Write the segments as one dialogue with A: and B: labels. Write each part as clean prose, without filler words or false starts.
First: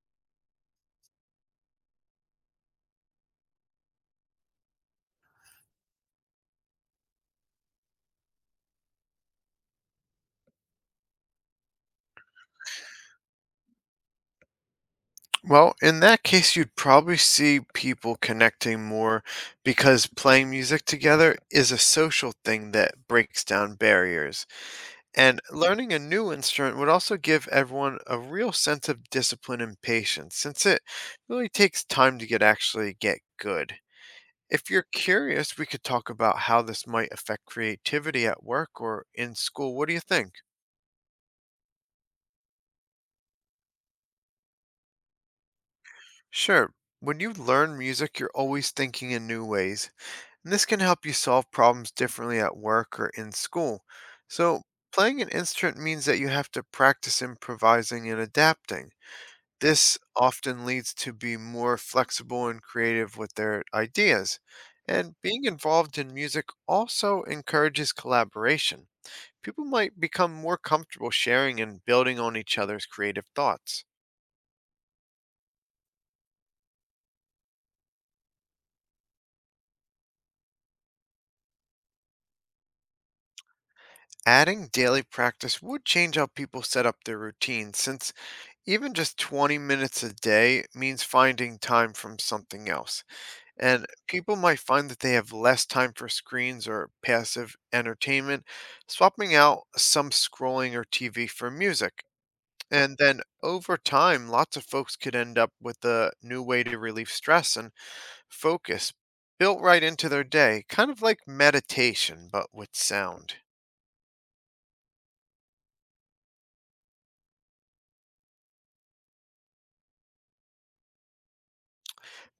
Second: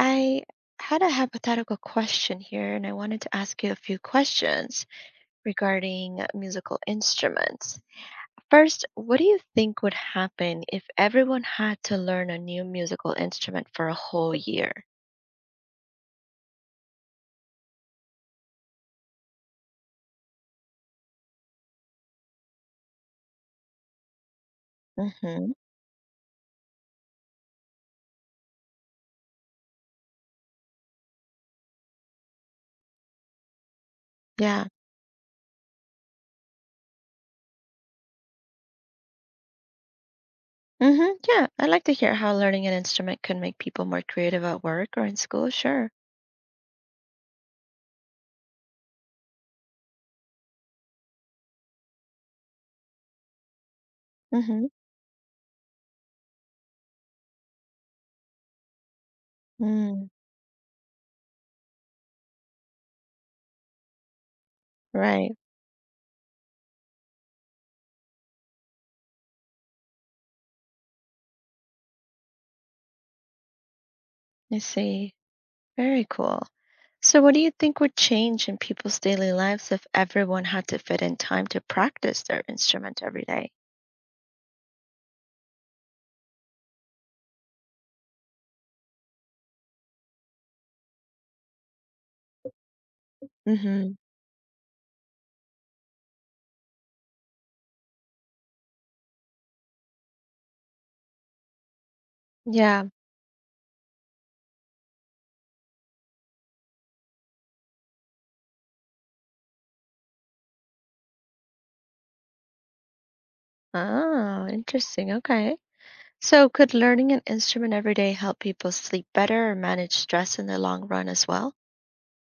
A: I had a hypothetical question here, and I wanted to ask you a few questions regarding musical instruments. First, what do you think would happen if everyone had to learn a new musical instrument for a whole year?
B: Well, in that case, you'd probably see people connecting more because playing music together is a social thing that breaks down barriers. And
A: Mm-hmm.
B: learning a new instrument would also give everyone a real sense of discipline and patience, since it really takes time to get actually get good.
A: Yeah.
B: If you're curious, we could talk about how this might affect creativity at work or in school. What do you think?
A: Mm-hmm. Yeah. I'd like to hear how learning an instrument could make people more creative at work or in school. Sure.
B: Sure. When you learn music, you're always thinking in new ways, and this can help you solve problems differently at work or in school. So,
A: Mm-hmm.
B: playing an instrument means that you have to practice improvising and adapting. This
A: Mm,
B: often leads to be more flexible and creative with their ideas. And
A: right.
B: being involved in music also encourages collaboration. People might become more comfortable sharing and building on each other's creative thoughts.
A: I see. Very cool. So, what do you think would change in people's daily lives if everyone had to fit in time to practice their instrument every day?
B: Adding daily practice would change how people set up their routines, since even just 20 minutes a day means finding time from something else. And
A: Mm-hmm.
B: people might find that they have less time for screens or passive entertainment, swapping out some scrolling or TV for music.
A: Yeah.
B: And then over time, lots of folks could end up with a new way to relieve stress and focus built right into their day, kind of like meditation, but with sound.
A: Oh, interesting. Okay. So, could learning an instrument every day help people sleep better or manage stress in the long run as well?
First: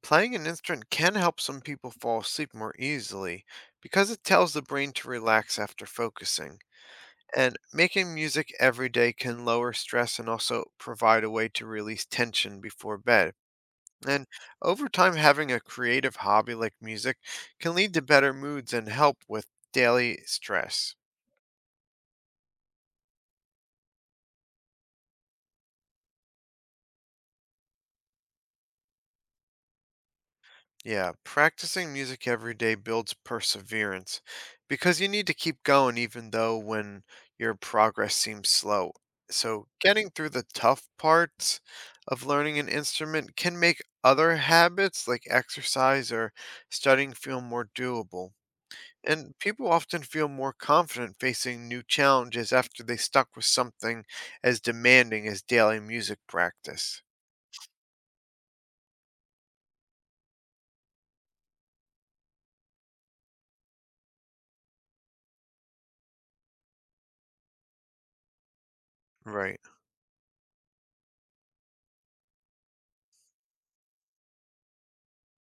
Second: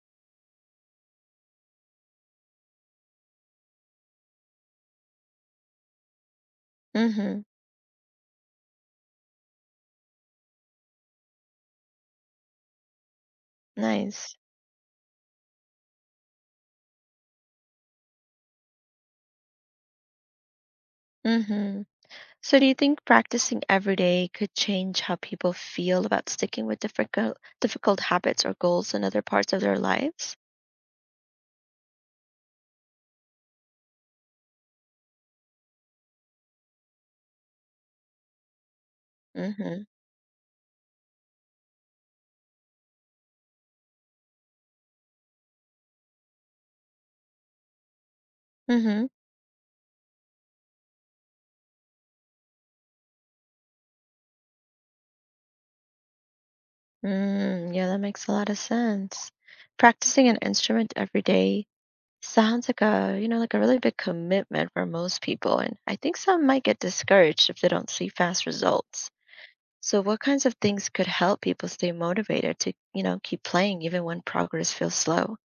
B: Playing an instrument can help some people fall asleep more easily because it tells the brain to relax after focusing.
A: Mm-hmm.
B: And making music every day can lower stress and also provide a way to release tension before bed. And
A: Nice.
B: over time, having a creative hobby like music can lead to better moods and help with daily stress.
A: Mm-hmm. So, do you think practicing every day could change how people feel about sticking with difficult habits or goals in other parts of their lives?
B: Yeah, practicing music every day builds perseverance because you need to keep going even though when your progress seems slow. So,
A: Mm-hmm.
B: getting through the tough parts of learning an instrument can make other habits like exercise or studying feel more doable.
A: Mm-hmm.
B: And people often feel more confident facing new challenges after they stuck with something as demanding as daily music practice.
A: Mm, yeah, that makes a lot of sense. Practicing an instrument every day sounds like a like a really big commitment for most people, and I think some might get discouraged if they don't see fast results.
B: Right.
A: So what kinds of things could help people stay motivated to keep playing even when progress feels slow?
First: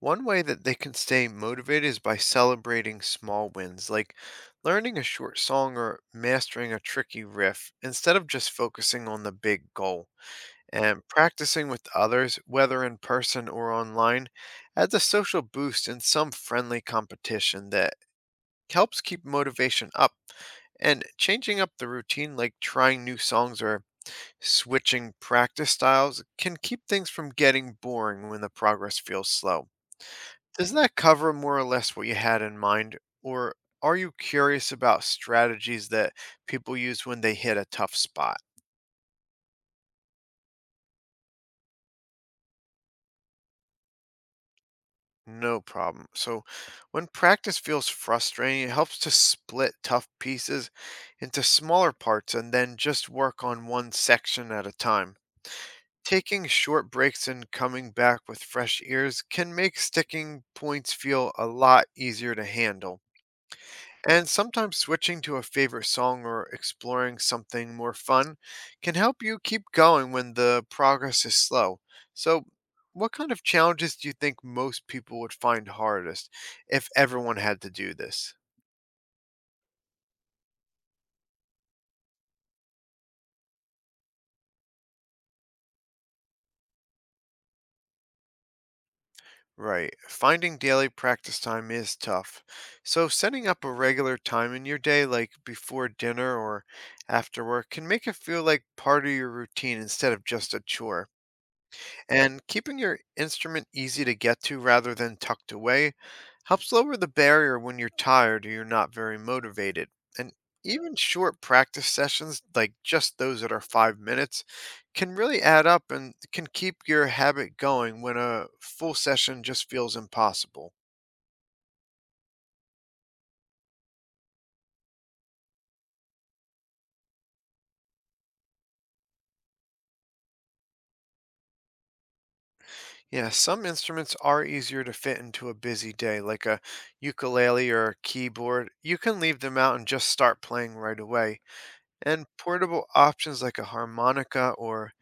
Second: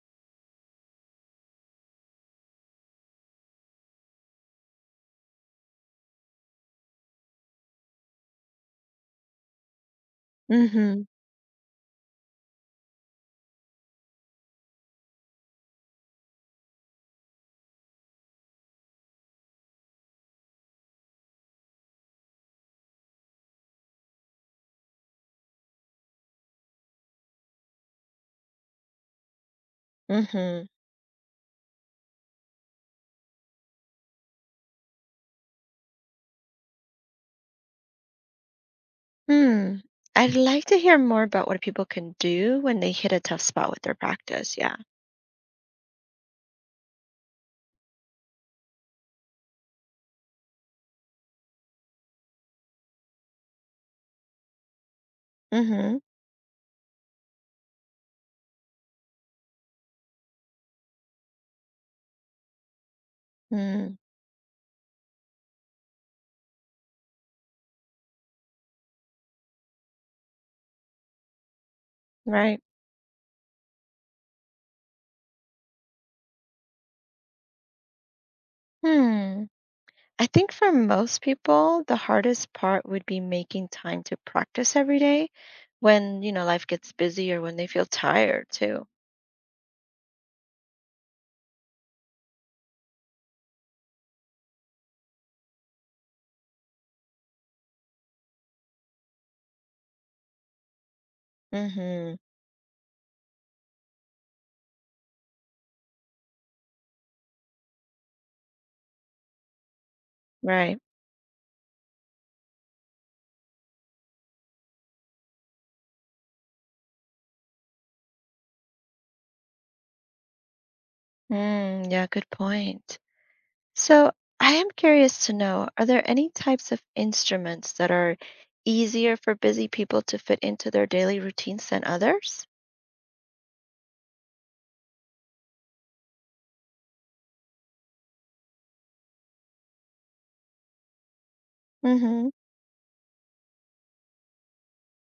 B: One way that they can stay motivated is by celebrating small wins, like learning a short song or mastering a tricky riff, instead of just focusing on the big goal.
A: Mm-hmm.
B: And practicing with others, whether in person or online, adds a social boost and some friendly competition that helps keep motivation up. And changing up the routine, like trying new songs or switching practice styles, can keep things from getting boring when the progress feels slow.
A: Mm-hmm.
B: Doesn't that cover more or less what you had in mind? Or are you curious about strategies that people use when they hit a tough spot?
A: Hmm. I'd like to hear more about what people can do when they hit a tough spot with their practice. Yeah.
B: No problem. So, when practice feels frustrating, it helps to split tough pieces into smaller parts and then just work on one section at a time.
A: Mm-hmm.
B: Taking short breaks and coming back with fresh ears can make sticking points feel a lot easier to handle.
A: Mm,
B: And sometimes switching to a favorite song or exploring something more fun can help you keep going when the progress is slow. So,
A: right.
B: what kind of challenges do you think most people would find hardest if everyone had to do this?
A: Hmm. I think for most people, the hardest part would be making time to practice every day when life gets busy or when they feel tired too.
B: Right, finding daily practice time is tough. So, setting up a regular time in your day, like before dinner or after work, can make it feel like part of your routine instead of just a chore.
A: Mm-hmm.
B: And keeping your instrument easy to get to rather than tucked away helps lower the barrier when you're tired or you're not very motivated. And
A: Right.
B: even short practice sessions, like just those that are 5 minutes, can really add up and can keep your habit going when a full session just feels impossible.
A: Mm, yeah, good point. So I am curious to know, are there any types of instruments that are easier for busy people to fit into their daily routines than others?
B: Yeah, some instruments are easier to fit into a busy day, like a ukulele or a keyboard. You can leave them out and just start playing right away. And
A: Mm-hmm.
B: portable options like a harmonica or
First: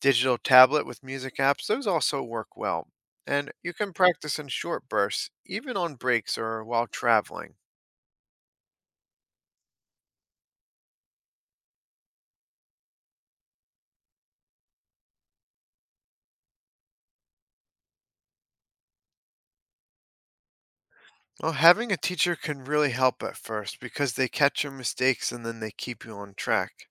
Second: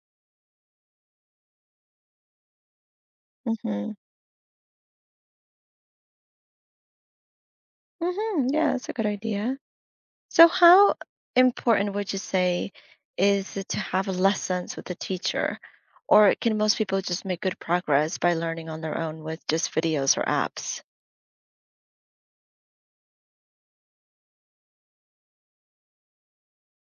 B: digital tablet with music apps, those also work well. And you
A: Mm-hmm.
B: can practice in short bursts, even on breaks or while traveling.
A: Mm-hmm. Yeah, that's a good idea. So, how important would you say is it to have lessons with a teacher? Or can most people just make good progress by learning on their own with just videos or apps?
B: Well, having a teacher can really help at first because they catch your mistakes and then they keep you on track.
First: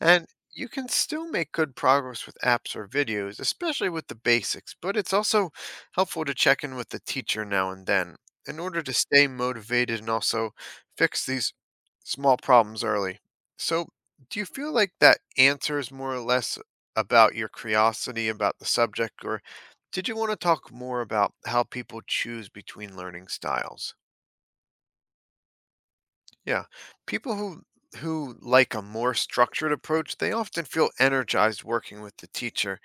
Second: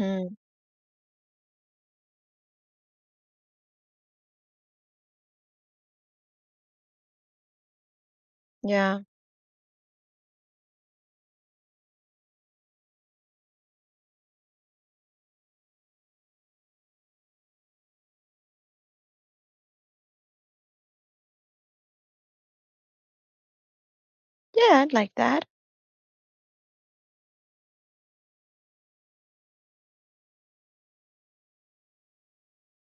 B: And you can still make good progress with apps or videos, especially with the basics, but it's also helpful to check in with the teacher now and then in order to
A: Yeah.
B: stay motivated and also fix these small problems early. So, do you feel like that answers more or less about your curiosity about the subject, or did you want to talk more about how people choose between learning styles?
A: Yeah, I'd like that.
B: Yeah. People who like a more structured approach, they often feel energized working with the teacher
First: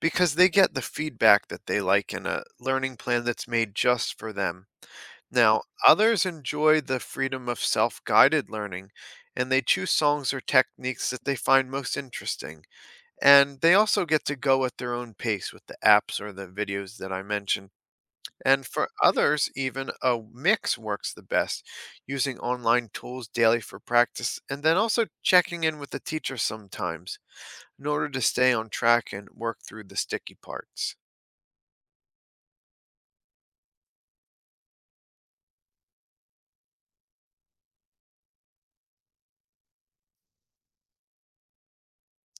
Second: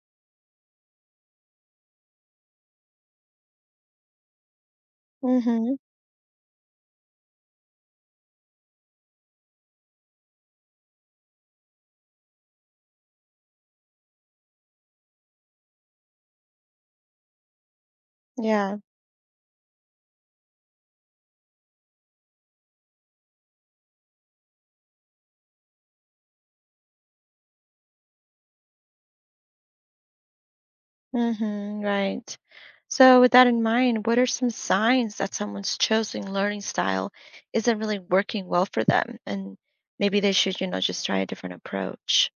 B: because they get the feedback that they like in a learning plan that's made just for them. Now,
A: Mm-hmm.
B: others enjoy the freedom of self-guided learning and they choose songs or techniques that they find most interesting. And they also get to go at their own pace with the apps or the videos that I mentioned. And
A: Yeah.
B: for others, even a mix works the best, using online tools daily for practice and then also checking in with the teacher sometimes in order to stay on track and work through the sticky parts.
A: Mm-hmm. Right. So, with that in mind, what are some signs that someone's chosen learning style isn't really working well for them? And maybe they should, just try a different approach.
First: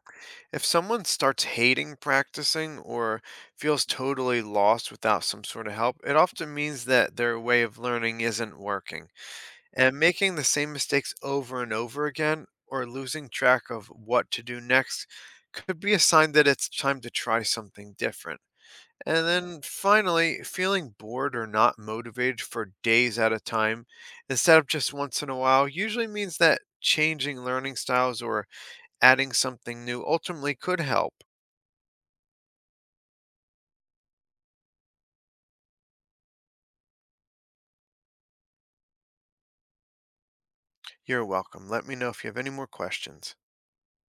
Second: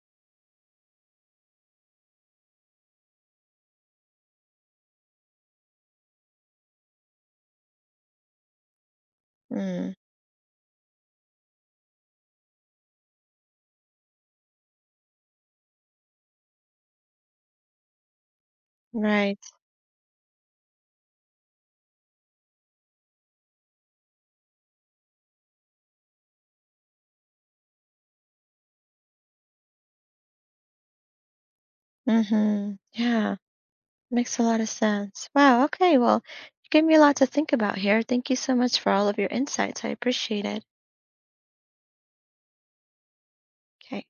B: If someone starts hating practicing or feels totally lost without some sort of help, it often means that their way of learning isn't working.
A: Mm.
B: And making the same mistakes over and over again or losing track of what to do next could be a sign that it's time to try something different. And
A: Right.
B: then finally, feeling bored or not motivated for days at a time instead of just once in a while usually means that changing learning styles or adding something new ultimately could help.
A: Mm-hmm. Yeah. Makes a lot of sense. Wow. Okay. Well, you gave me a lot to think about here. Thank you so much for all of your insights. I appreciate it.
B: You're welcome. Let me know if you have any more questions.
A: Okay.